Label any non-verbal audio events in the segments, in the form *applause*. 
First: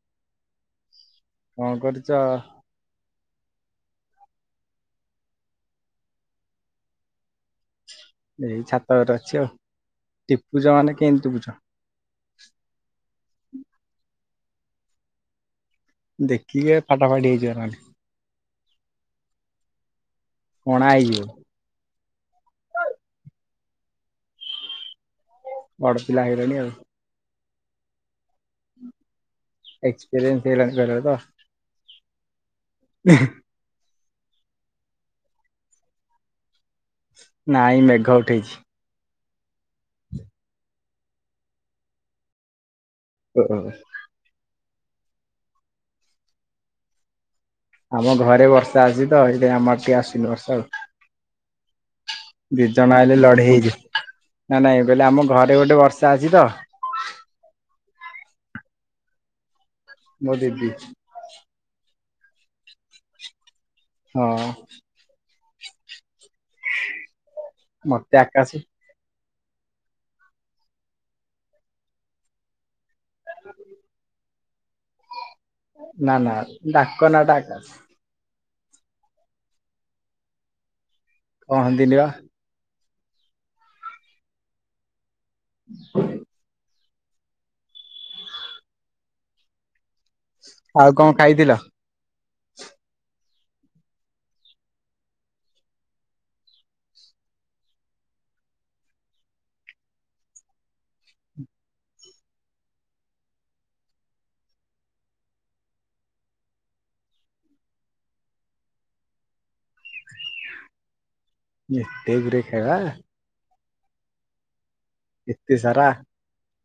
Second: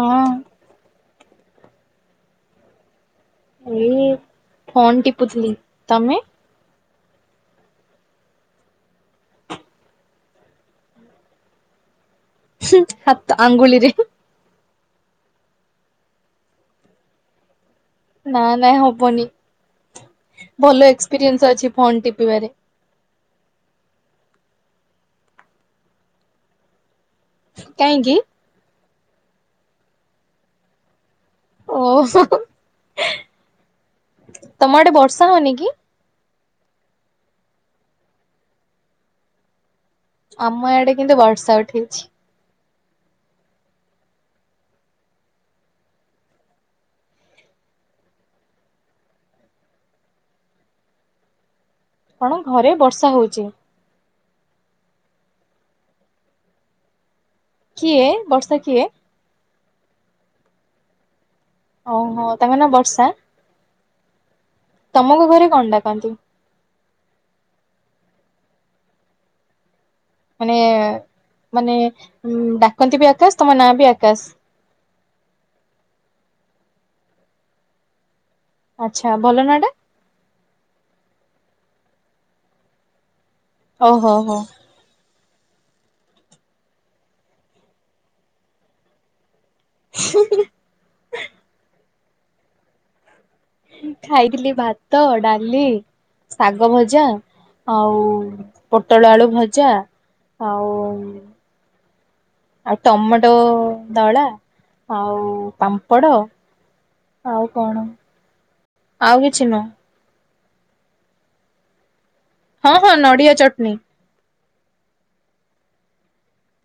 ହଁ। କଣ କରୁଛ? ଏଇ ଫୋନ୍ ଟିପୁଥିଲି, ତମେ? ଏଇ ଛାତ ଉପରେ ଅଛି ଆଉ, ଟିପୁଛ ମାନେ କେମିତି ଟିପୁଛ? ହୁଁ ହାତ ଆଙ୍ଗୁଳିରେ। ଦେଖିକି ଏ ଫାଟା ଫାଟି ହେଇଯିବ‌ ନହେଲେ। ନା ନାଇ ହବନି କଣା ଭଲ ହେଇଯିବ। ଏକ୍ସପିରିଏନ୍ସ ଅଛି ଫୋନ ଟିପିବାରେ। ବଡ ପିଲା ହେଇ ଗଲଣି ଆଉ। କାଇଁକି। ଏକ୍ସପିରିିଏନ୍ସ କହିଲ‌ତ। ଓହୋ ହୋ ତମ ଆଡେ ବର୍ଷା ହଉନି କି। ନାଇଁ ମେଘ ଉଠେଇଛି। ଆମ ଆଡେ କିନ୍ତୁ ବର୍ଷା ଉଠେଇଛି। ଓ। ଆମ ଘରେ ବର୍ଷା ଅଛି ତ ହେଇଥି ପାଇଁ ଆମର ଟିକେ ଆସୁନି ବର୍ଷା ଆଉ। କଣ ଦି ଘରେ ଜଣ ବର୍ଷା ଆଇଲେ ହଉଛି ଲଢେଇ ହେଇଯିବ। ନାଇଁ ନାଇଁ ମୁଁ କଇଲି ଆମ ଘରେ ଗୋଟେ ବର୍ଷା ଅଛି ତ। କିଏ ବର୍ଷା କିଏ? ମୋ ଦିଦି। ଓ ହୋ ତାଙ୍କ ନାଁ ବର୍ଷା? ହଁ। ତମକୁ ଘରେ କଣ ଡାକନ୍ତି? ମତେ ଆକାଶେ। ମାନେ ମାନେ ଉଁ ଡାକନ୍ତି ବି ଆକାଶ ତମ ନାଁ ବି ଆକାଶ। ନା ନା ଡାକ ନା ଟା ଆକସ। ଆଚ୍ଛା ଭଲ ନା ଟା? କହନ୍ତିନି ବା। ଓ ହୋ ହୋ। *unintelligible* ହୁଁ। ଆଉ କଣ ଖାଇଥିଲ? ଖାଇଥିଲି ଭାତ ଡାଲି। ଶାଗ ଭଜା ଆଉ ପୋଟଳ ଆଳୁ ଭଜା। ଆଉ। ଆଉ ଟମାଟୋ ଦଳା ଆଉ ପାମ୍ପଡ଼। ଆଉ କଣ ଆଉ କିଛି ନୁହଁ। ଏତେ ଗୁ ରେ। ହଁ ହଁ ନଡ଼ିଆ ଚଟଣୀ। ଏତେ ସାରା।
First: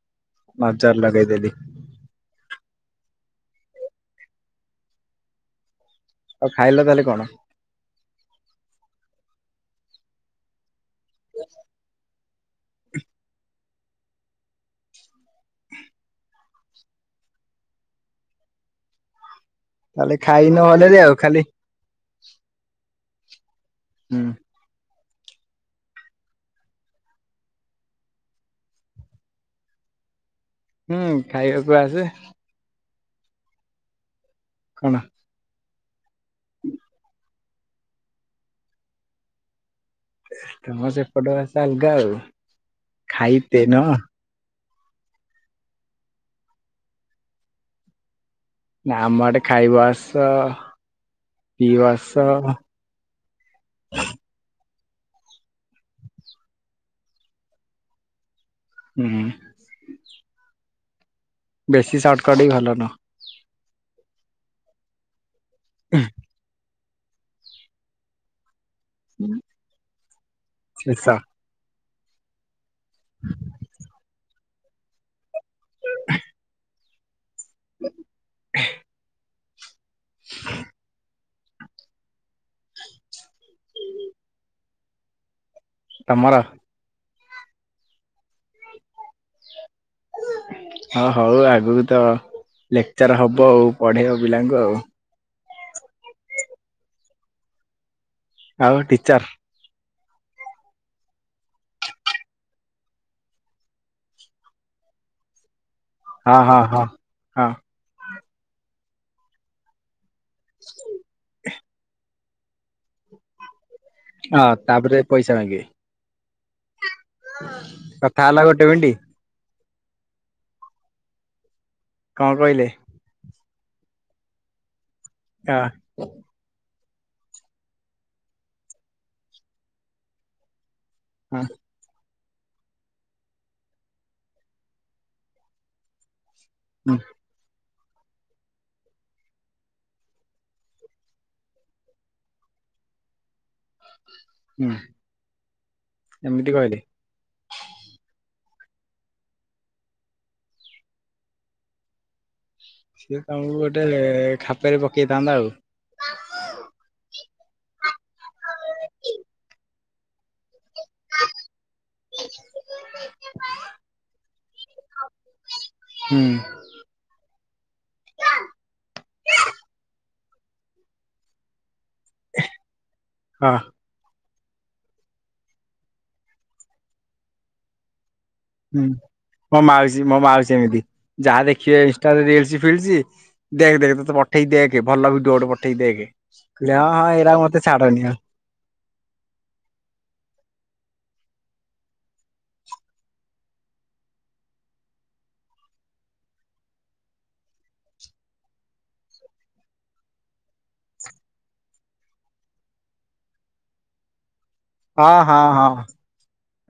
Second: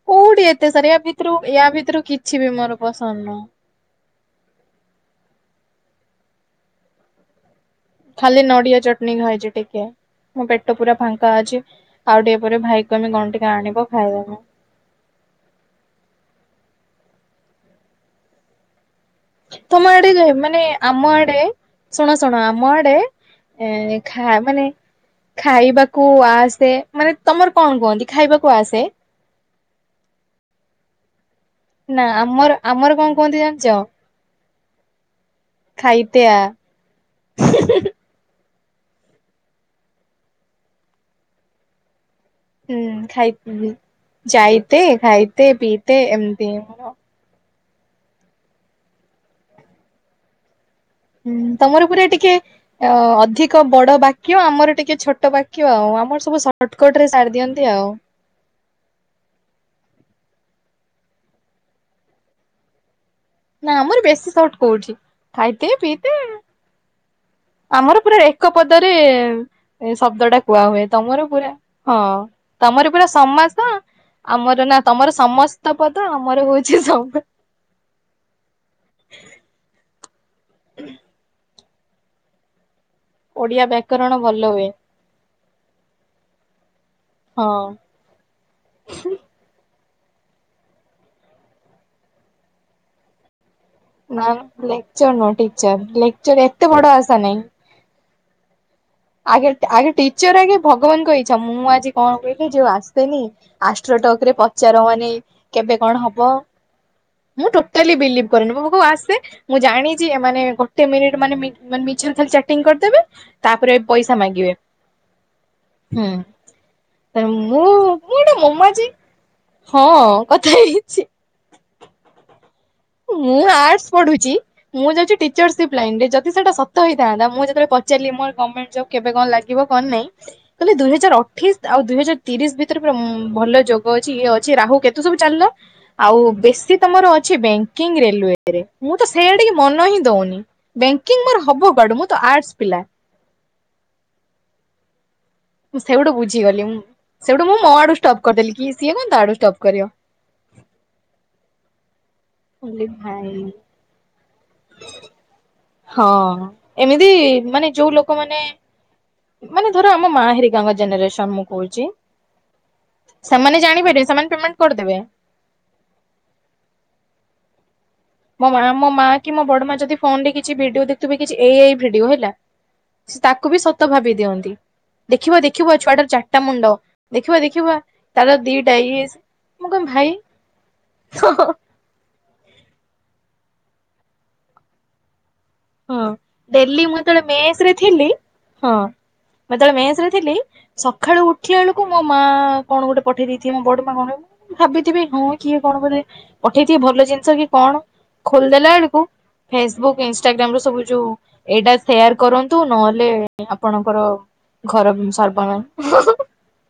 କୋଉଠି ଏତେ ସାରା ନଜର ୟା ଭିତରୁ ଲଗେଇଦେଲି। ୟା ଭିତରୁ କିଛି ବି ମୋର ପସନ୍ଦ ନୁହଁ। ଆଉ ଖାଇଲ ତାହେଲେ କଣ? ଖାଲି ନଡ଼ିଆ ଚଟଣି ଖାଇଛି ଟିକେ। ମୋ ପେଟ ପୁରା ଫାଙ୍କା ଅଛି ଆଉ ଟିକେ ପରେ ଭାଇ କୁ କହିବି କଣ ଟିକେ ଆଣିବ ଖାଇବାକୁ। ତମ ଆଡେ ତାହେଲେ ଯୋଉ ଖାଇନ ମାନେ ଭଲରେ ଆମ ଆଉ ଆଡେ। ଖାଲି ଶୁଣ ଶୁଣ ଆମ ଆଡେ ଏଁ ହୁଁ ଖା ମାନେ। ଖାଇବାକୁ ଆସେ ମାନେ ତମର କଣ କୁହନ୍ତି ଖାଇବାକୁ ଆସେ? ହୁଁ ଖାଇବାକୁ। ଆସେ ନା ଆମର ଆମର କଣ କୁହନ୍ତି ଜାଣିଛ। କଣ। ଖାଇତେ ଆ। ତମ ସେପଟ ଭାଷା ଆଲଗା ଆଉ। ହୁଁ ଖାଇତେ ଖାଇ ନୁହଁ ଯାଇତେ ଖାଇତେ ପିଇତେ ଏମତି। ନା ଆମ ଆଡେ ଖାଇବ ଆସ। ହୁଁ ପିଇବ ତମର ପୁରା ଆସ ଟିକେ ଅ ଅଧିକ ବଡ ବାକ୍ୟ ଆମର ଟିକେ ଛୋଟ ବାକ୍ୟ ଆଉ ଆମର ସବୁ ସର୍ଟକଟ ରେ ସାରି ଦିଅନ୍ତି ଆଉ। ହୁଁ। ବେଶୀ ସର୍ଟକଟ ହି ଭଲ ନୁହଁ। ନା ଆମର ବେଶୀ ସର୍ଟ କୋଉଠି ଖାଇତେ ପିଇତେ ଆମର ପୁରା ଏକ ପଦରେ ଶବ୍ଦ ଟା କୁହାହୁଏ ଶେଷ ତମର ପୁରା ହଁ। ତମର ପୁରା ସମାସ ଆମର ନା ତମର ସମସ୍ତ ପଦ ଆମର ହୋଉଛି ସମ *inaudible* *inaudible* *unintelligible* ଓଡିଆ ବ୍ୟାକରଣ ଭଲ ହୁଏ। ତମର? ହଁ। ହଁ ହୋଉ ଆଗକୁ ତ ଲେକ୍ଚର ହବ ଆଉ। ପଢେଇବ ନା ପିଲାଙ୍କୁ ଆଉ ଲେକ୍ଚର ନୁହଁ ଟିଚର ଲେକ୍ଚର ଏତେ ବଡ ଆସା ନହିଁ। ଆଉ ଟିଚର୍? ଆ ଆଗେ ଟିଚର ଆଗେ ଭଗବାନଙ୍କ ଇଚ୍ଛା ମୁଁ ଆଜି କଣ କହିଲି ଯୋଉ ଆସେନି ଆଷ୍ଟ୍ରୋଟକ ରେ ପଚାର ମାନେ କେବେ କଣ ହବ ହଁ ହଁ ହଁ। ହଁ ମୁଁ ଟୋ ଟାଲି ବିଲିଭ କରେନି ମୋ ପାଖକୁ ଆସେ ମୁଁ ଜାଣିଚି ଏମାନେ ଗୋଟେ ମିନିଟ୍ ମାନେ ମି ମାନେ ମିଛରେ ଖାଲି ଚାଟିଂ କରିଦେବେ। ତାପରେ ପଇସା ହଁ ମାଗିବେ ତାପରେ ପଇସା ମାଗିବେ। ହୁଁ ତେଣୁ ମୁଁ କଥା ମୁଁ ଏଟା ହେଲା ଗୋଟେ ମିନିଟ ମୋମାଜି ହଁ କଥା ହେଇଛି। କଣ କହିଲେ? ମୁଁ ଆର୍ଟ ପଢୁଚି ମୁଁ ଯାଉଚି ହଁ ଟିଚରସିପ ଲାଇନ ରେ ଯଦି ସେଟା ଶ ତ ହେଇଥାନ୍ତା ମୁଁ ଯେତେବେଳେ ପଚାରଲି ମୋର ଗଭର୍ଣ୍ଣମେଣ୍ଟ ଜବ କେବେ କଣ ଲାଗିବ କଣ ନାହିଁ କହିଲେ ଦୁଇ ହଜାର ହଁ ଅଠେଇଶ ଆଉ ଦୁଇ ହଜାର ତିରିଶ ଭିତରେ ପୁରା ଭଲ ଯୋଗ ଅଛି ଇଏ ଅଛି ରାହୁ କେତୁ ସବୁ ଚାଲିଲା। ଆଉ ବେଶୀ ହୁଁ ତମର ଅଛି ବ୍ୟାଙ୍କିଙ୍ଗ ରେଲୱରେ ମୁଁ ତ ସେଇଆଡି କି ମନ ହିଁ ଦୋଉନି। ବେଙ୍କି ମୋର ହବ କୁଆଡୁ ମୁଁ ତ ଆର୍ଟ୍ସ ପିଲା। ହୁଁ। ମୁଁ ସେଇଠୁ ଏମିତି ବୁଝିଗଲି ମୁଁ କହିଲେ ସେଇଠୁ ମୁଁ ମୋ ଆଡୁ ଷ୍ଟପ୍ କରିଦେଲି କି ସିଏ କ ତା ଆଡୁ ଷ୍ଟପ୍ କରିବ। ମୁଁ କହିଲି ସିଏ ଭାଇ ତମକୁ ଗୋଟେ ଖାପରେ ପକେଇଥାନ୍ତା ଆଉ। ହଁ ଏମିତି ମାନେ ଯୋଉ ଲୋକମାନେ ମାନେ ଧର ଆମ ମା ହେରିକ କାଙ୍କ ଜେନେରେସନ ମୁଁ କୋହୁଚି ସେମାନେ ଜାଣିପାରିବେ ସେମାନେ ପେମେଣ୍ଟ କରିଦେବେ। ହୁଁ। ମୋ ମା ମୋ ମା କି ମୋ ବଡ ମା ଯଦି ଫୋନ ରେ କିଛି ଭିଡିଓ ଦେଖଥିବେ କିଛି ଏ ଆଇ ଭିଡିଓ ହେଲା। ସେ ତାକୁ ହଁ ବି ସତ ସତ ଭାବି ଦିଅନ୍ତି ଦେଖିବ ଦେଖିବ ଏଇ ଛୁଆଟାର ଚାର୍ଟାଟା ମୁଣ୍ଡ ଦେଖିବା ଦେଖିବା ତାର ଦିଇ ହୁଁ ମୋ ମାଉସି ମୋ ମାଉସି ଏମିତି ଯାହା ଦେଖିବେ ତାର ରିଲ୍ସ ଫିଲ୍ସ ଦେଖ ଦେଖ ତତେ ପଠେଇ ଦେଖ ଭଲ ଭିଡିଓ ଗୋଟେ ପ ଠିକ ହଁ ଦେକ ଡେଲି ହଁ ମୁଁ ହଁ ଯେତେବେଳେ ହେରା ମେସ ମତେ ରେ ଥିଲି ଛାଡ଼ନି ଆଉ। ହଁ ମୁଁ ଯେତୋବେଳେ ମେସ ରେ ଥିଲି। ସକାଳୁ ଉଠିବା ବେଳକୁ ମୋ ମା କଣ ଗୋଟେ ପଠେଇ ଦେଇଥିବ ମୋ ବଡ ମା କଣ ଭାବିଥିବି ହଁ କିଏ କଣ ବ ପଠେଇଥିବ ଭଲ ଜିନିଷ କି କଣ ଖୋଲିଦେଲା ଏଳକୁ ଫେସବୁକ୍ ଇନ ଷ୍ଟାଗ୍ରାମରୁ ସବୁ ଯୋଉ ଏଇଟା ସେୟାର କରନ୍ତୁ ନହେଲେ ଆପଣଙ୍କର ଚା ଘରବି ହଁ ହଁ ସର୍ବମ୍ ହଁ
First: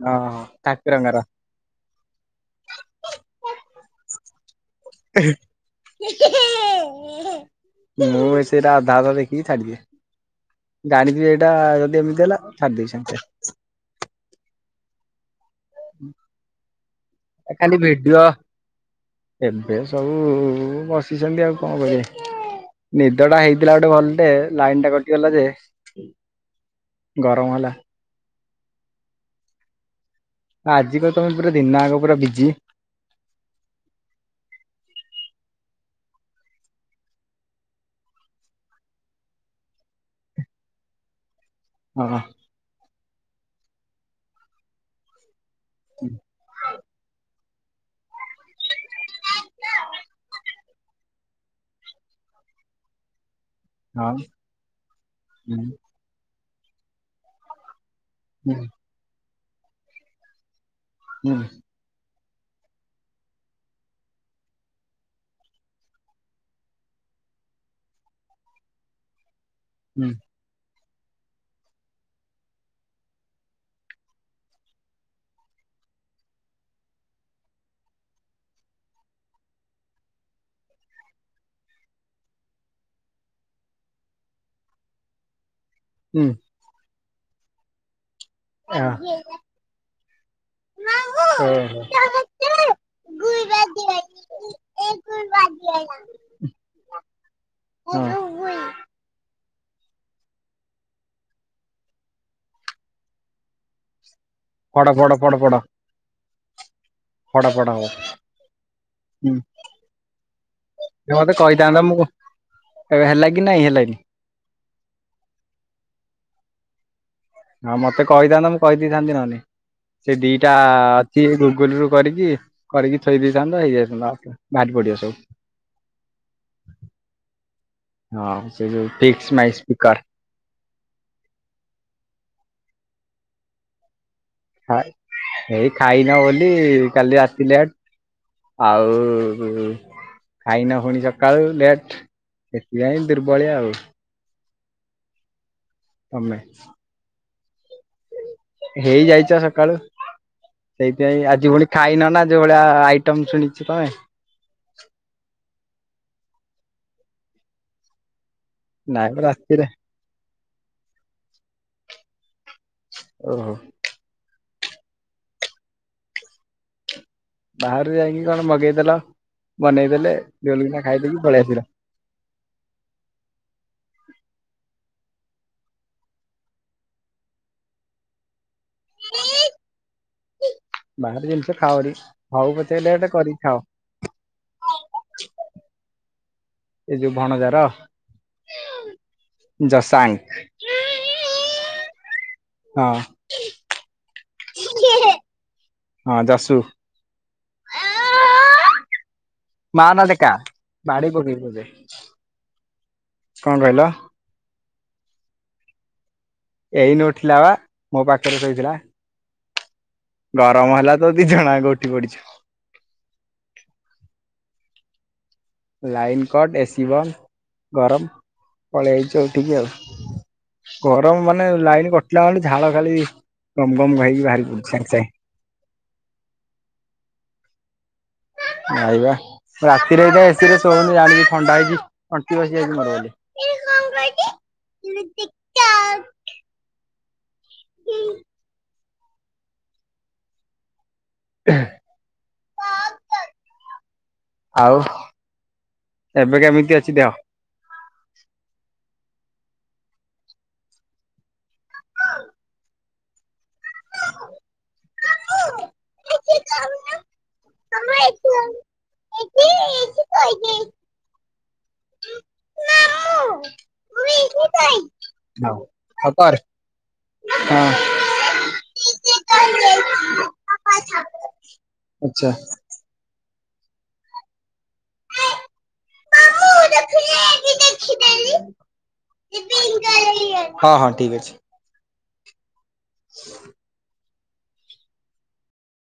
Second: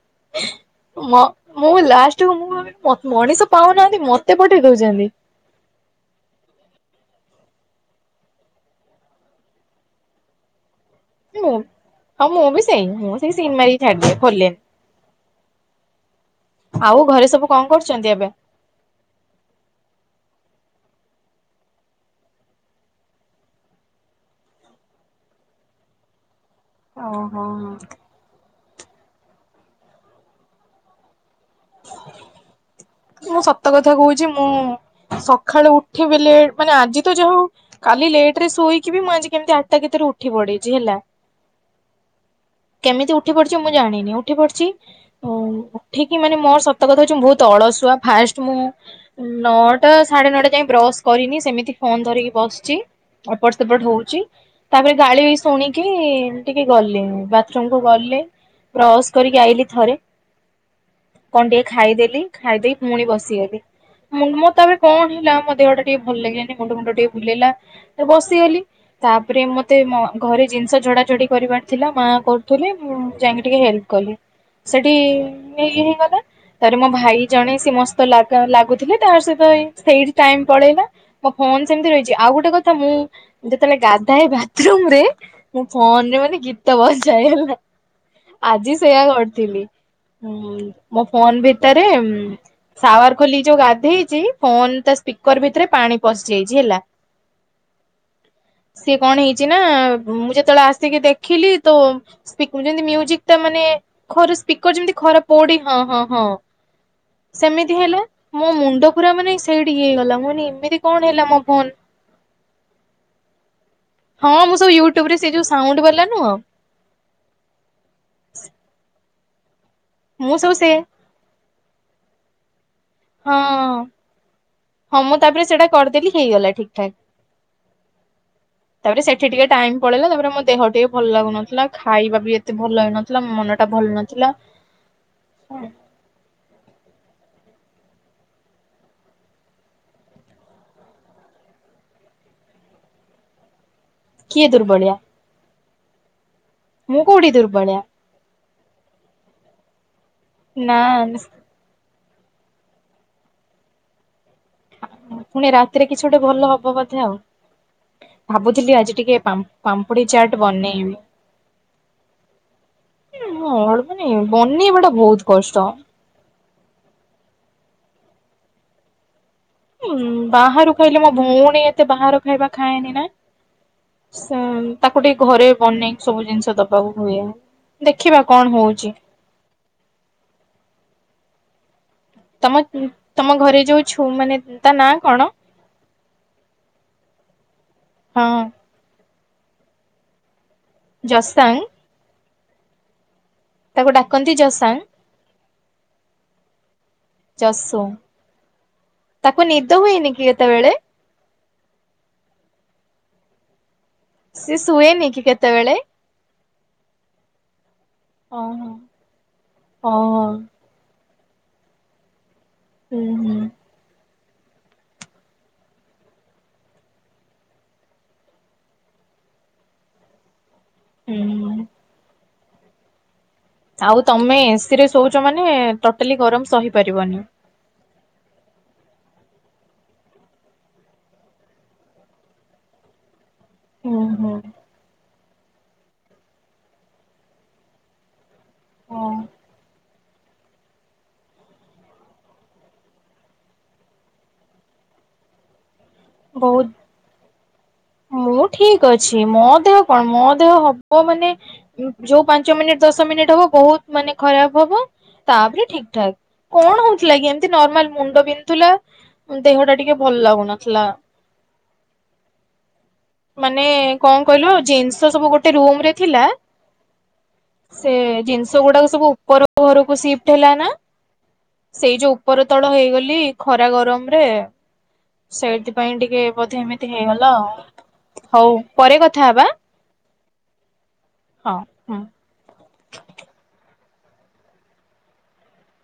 ହଁ ଠାକୁରଙ୍କର। ମ। ମୁଁ ଲାଷ୍ଟକୁ ମୁଁ ମଣିଷ ପାଉନାହାନ୍ତି। ମତେ ପଠେଇ ଦଉଛନ୍ତି। *inaudible* ମୁଁ ଏ ସେଇରା ଆଧା ଅଧା ଦେଖିକି ଛାଡିଦିଏ। ଗାଣିକ ଏଇଟା ଯଦି ଏମିତି ହେଲା ଛାଡିଦେବି ସାଙ୍ଗେ ସାଙ୍ଗେ। ସିମ୍ ମାରିକି ଖାଇଦିଏ। ଖୋଲେ। ଆଉ ଘରେ ସବୁ କଣ ଖାଲି କରୁଛନ୍ତି ଭିଡିଓ ଏବେ? ଏବେ ସବୁ ବସିଛନ୍ତି। ଆଉ କଣ କରିବେ? ନିଦଟା ହେଇଥିଲା ଗୋଟେ ଭଲଟେ। ଲାଇନ୍ ଟା କଟିଗଲା ଯେ ଓହୋ ଗରମ ହେଲା। ହଁ। ଆଜିିକା ତମେ ପୁରା ଦିନ ଆଗ ପୁରା ବିଜି। ମୁଁ ସତ କଥା କହୁଛି ମୁଁ ସଖାଳୁ ଉଠିବି ଲେଟ ମାନେ ଆଜି ତ ଯାହା ହଉ। କାଲି ଲେଟରେ ଶୋଇକି ମୁଁ ଆଜି କେମିତି ଆଠଟା ଭିତରେ ଉଠି ପଡିଛି ହେଲା। ହଁ। କେମିତି ଉଠି ପଡିଛି ମୁଁ ଜାଣିନି। ଉଠି ପଡିଛି ଆ ଉଠିକି ମାନେ ମୋର ସତ କଥା ହଉଛି ବହୁତ ଅଳସୁଆ। ଫାଷ୍ଟ ମୁଁ ନଅଟା ସାଢେ ନଅଟା ଯାଇ ବ୍ରସ୍ କରିନି। ସେମିତି ଫୋନ୍ ଧରିକି ବସିଛି। ଏପଟ ସେପଟ ହଁ ହଉଛି। ତାପରେ ଗାଳି ବି ଶୁଣିକି ହୁଁ ଟିକେ ଗଲେନି ବାଥରୁମକୁ ଗଲେ। ହୁଁ। ବ୍ରସ କରିକି ଆଇଲି ଥରେ। କଣ ହୁଁ ଟିକେ ଖାଇଦେଲି। ଖାଇ ଦେଇକି ମୁଣି ବସିଗଲି। ମୁଁ ମୋ ତାରେ କଣ ହେଲା ମୋ ଦେହଟା ଟିକେ ଭଲ ଲାଗିଲାନି। ମୁଣ୍ଡ ମୁଣ୍ଡ ଟିକେ ବୁଲେଇଲା। ବସିଗଲି ତାପରେ ମତେ ଘରେ ଜିନିଷ ଝଡା ଝଡି ପରିବାର ଥିଲା ମା କରୁଥିଲେ ମୁଁ ଯାଇକି ଟିକେ ହେଲ୍ପ କଲି। ସେଠି ନେଇ ହେଇଗଲା। ତାପରେ ମୋ ଭାଇ ଜଣେ ସିଏ ମୋ ସହିତ ଲଗା ଲାଗୁଥିଲେ। ତାର ସହିତ ସେଇଠି ଟାଇମ୍ ପଳେଇଲା। ମୋ ଫୋନ ସେମିତି ରହିଛି। ଆଉ ଗୋଟେ କଥା ମୁଁ ଯେତେବେଳେ ଗାଧାଏ ବାଥ୍ ରୁମ୍ ରେ ମୁଁ ଫୋନ୍ ରେ ହୁଁ ମାନେ ଗୀତ ବଜାଏ ହେଲା। ଆଜି ସେୟା କରିଥିଲି। ମୋ ଫୋନ ଭିତରେ ସାୱାର ଖୋଲି ଯୋଉ ଗାଧେଇଛି ଫୋନ ତା ସ୍ପିକର ଭିତରେ ପାଣି ପଶି ଯାଇଛି ହେଲା। ହଁ। ସିଏ କଣ ହେଇଛି ନା ମୁଁ ଯେତେବେଳେ ଆସିକି ଦେଖିଲି ତ ସ୍ପିକ୍ ଯେମତି ମ୍ୟୁଜିକ ଟା ମାନେ ଖର ସ୍ପିକର ପଡ ଯେମିତି ପଡ ଖରାପ ପଡ ପଡ ପଡେ। ହଁ ହଁ ହଁ। ପଡ ପଡ ସେମିତି ହବ ହେଲା ମୋ ମୁଣ୍ଡ ପୁରା ହୁଁ ମାନେ ସେଇଠି ଇଏ ହେଇଗଲା। ମି ଏମିତି କଣ ହେଲା ମତେ ମୋ ଫୋନ୍। କହିଥାନ୍ତ ମୁଁ ଏବେ ହେଲା କି ନାଇଁ। ହେଲାନି। ହଁ ମୁଁ ସବୁ ୟୁଟ୍ୟୁବରେ ସେ ଯୋଉ ସାଉଣ୍ଡ୍ ବାଲା ନୁହଁ। ହଁ ମତେ କହିଥାନନ୍ତ। ମୁଁ କହିଦେଇଥାନ୍ତି ନହନେ। ସେ ମୁଁ ଦିଟା ସବୁ ସେ ସିଏ ଗୁଗୁଲ ରୁ କରିକି କରିକି ଥୋଇ ହଁ ଦେଇଥାନ୍ତ ହେଇଯାଇଥାନ୍ତା ବାହାରି ପଡିବ ହଁ ସବୁ ମୁଁ ତାପରେ ସେଟା କରିଦେଲି ହେଇଗଲା ଠିକ୍ ଠାକ୍। ହଁ ସେ ଯୋଉ ତାପରେ ଫିକ୍ସ ସେଠି ମାଇ ଟିକେ ଟାଇମ୍ ସ୍ପିକର ପଳେଇଲା। ତାପରେ ମୋ ଦେହ ଟିକେ ଭଲ ଲାଗୁନଥିଲା। ଖାଇବା ବି ଏତେ ଭଲ ହେଇନଥିଲା। ମନଟା ଭଲ ନଥିଲା। ଏଇ ଖାଇନ ବୋଲି କାଲି ଆସିଲେ ଆଉ ଖାଇନ ପୁଣି ସକାଳୁ ଲେଟ୍। ସେଥିପାଇଁ ଦୁର୍ବଳିଆ ଆଉ। କିଏ ଦୁର୍ବଳିଆ? ତମେ। ମୁଁ କଉଠି ଦୁର୍ବଳିଆ। ହେଇ ଯାଇଛ ସକାଳୁ। ନା ସେଇଥିଇଁ ଆଜି ଭଳି ଖାଇନ ନା ଯୋଉ ଭଳିଆ ଆଇଟମ୍ ଶୁଣିଛି ତମେ? ପୁଣି ରାତିରେ କିଛି ଗୋଟେ ଭଲ ହବ ବୋଧେ ଆଉ। ଭାବୁଥିଲି ଆଜି ନାଇଁ ମ ଟିକେ ପାମ୍ ରାତିରେ ପାମ୍ ପାପୁଡି ଚାଟ ବନେଇବି। ଓହୋ ନାଇଁ ନାଇଁ ବନେଇବା ଟା ବହୁତ କଷ୍ଟ। ବାହାରେ ଯାଇକି କଣ ମଗେଇଦେଲ ବନେଇଦେଲେ ଦୁଲ୍ କିନା ଖାଇଦେଇକି ପଳେଇ ଆସିଲା। ସେ ବାହାର ଖାଇବା ଖାଏନି ନା? ସେ ତାକୁ ଟିକେ ଘରେ ବନେଇକି ସବୁ ଜିନିଷ ଦବାକୁ ହୁଏ। ଦେଖିବା କଣ ହଉଛି? ବାହାର ଜିନିଷ ଖାଅନି। ହଉ ତମ ପଛେ ଲେଟ୍ ତମ କରିକି ଖାଅ ଘରେ ଯୋଉ ଛୁ ମାନେ ତା ନାଁ କଣ? ଏ ଯୋଉ ଭଣଜାର ହଁ ଜସାଙ୍ଗ। ଜସାଙ୍ଗ। ହଁ। ତାକୁ ଡାକନ୍ତି ଜସାଙ୍ଗ। ହଁ ଜସୁ ଯଶୁ ତାକୁ ନିଦ ହୁଏନି କି ଏତେବେଳେ? ବାଡ଼େଇ ପକେଇବି ତତେ? କଣ କହିଲ? ସିଏ ଶୁଏନି କି କେତେବେଳେ? ଏଇନୁ ଉଠିଲା ବା ମୋ ପାଖରେ ଶୋଇଥିଲା। ଓ ହୋ। ଗରମ ହେଲା ତ ଦି ଜଣ ଯାଙ୍କ ଉଠି ପଡିଚୁ। ହୁଁ। ହୁଁ ଲାଇନ୍ କଟ୍, ଏସି ବନ୍ଦ, ଗରମ। ପଳେଇ ଆଇଚୁ ଉଠିକି ଆଉ। ଗରମ ମାନେ ହୁଁ। ଲାଇନ କଟିଲା ମାନେ ଝାଳ ଖାଲି ଗମ ଗମ ଆଉ ଖାଇକି ତମେ ବାହାରି ଏ ପଡୁଛି ସି ରେ ସାଙ୍ଗେ ସାଙ୍ଗେ ଶୋଉଛ ମାନେ ଟୋଟାଲି ଗରମ ସହି ପାରିବନି। ନାଇବା ରାତିରେ ଏବେ ଏ ସି ରେ ଶୋଉନି ଜାଣିଛି ଥଣ୍ଡା ହେଇଛି ତଣ୍ଟି ବସି ଯାଇଛି ମୋର ବଲି। ହୁଁ ହୁଁ ହୁଁ। ହଁ। ଆଉ? ଏବେ ବହୁତ କେମିତି ଅଛି ଦେହ? ମୁଁ ଠିକ ଅଛି। ମୋ ଦେହ କଣ, ମୋ ଦେହ ହବ ମାନେ ଯୋଉ ପାଞ୍ଚ ମିନିଟ୍ ଦଶ ମିନିଟ୍ ହବ ବହୁତ ମାନେ ଖରାପ ହବ। ତାପରେ ଠିକ ଠାକ। କଣ ହଉଥିଲା କି ଏମତି ନର୍ମାଲ ମୁଣ୍ଡ ପିନ୍ଧୁଥିଲା। ଦେହଟା ଟିକେ ଭଲ ଲାଗୁନଥିଲା। ମାନେ କଣ କହିଲ ଜିନିଷ ସବୁ ଗୋଟେ ରୁମରେ ହଉ ଥିଲା। କର ହଁ। ସେ ଜିନିଷ ଗୁଡାକ ସବୁ ଉପର ଘରକୁ ସିଫ୍ଟ ହେଲା ନା? *inaudible* ସେଇ ଯୋଉ ଉପର ତଳ ହେଇଗଲି ଖରା ଗରମ ରେ ସେଇଥିପାଇଁ ଟିକେ ବୋଧେ ଏମିତି ହେଇଗଲା ଆଉ। ଆଚ୍ଛା। ହଉ ପରେ କଥା ହବା। ହଁ ହଁ ଠିକ୍ ଅଛି। ହଁ। ହୁଁ।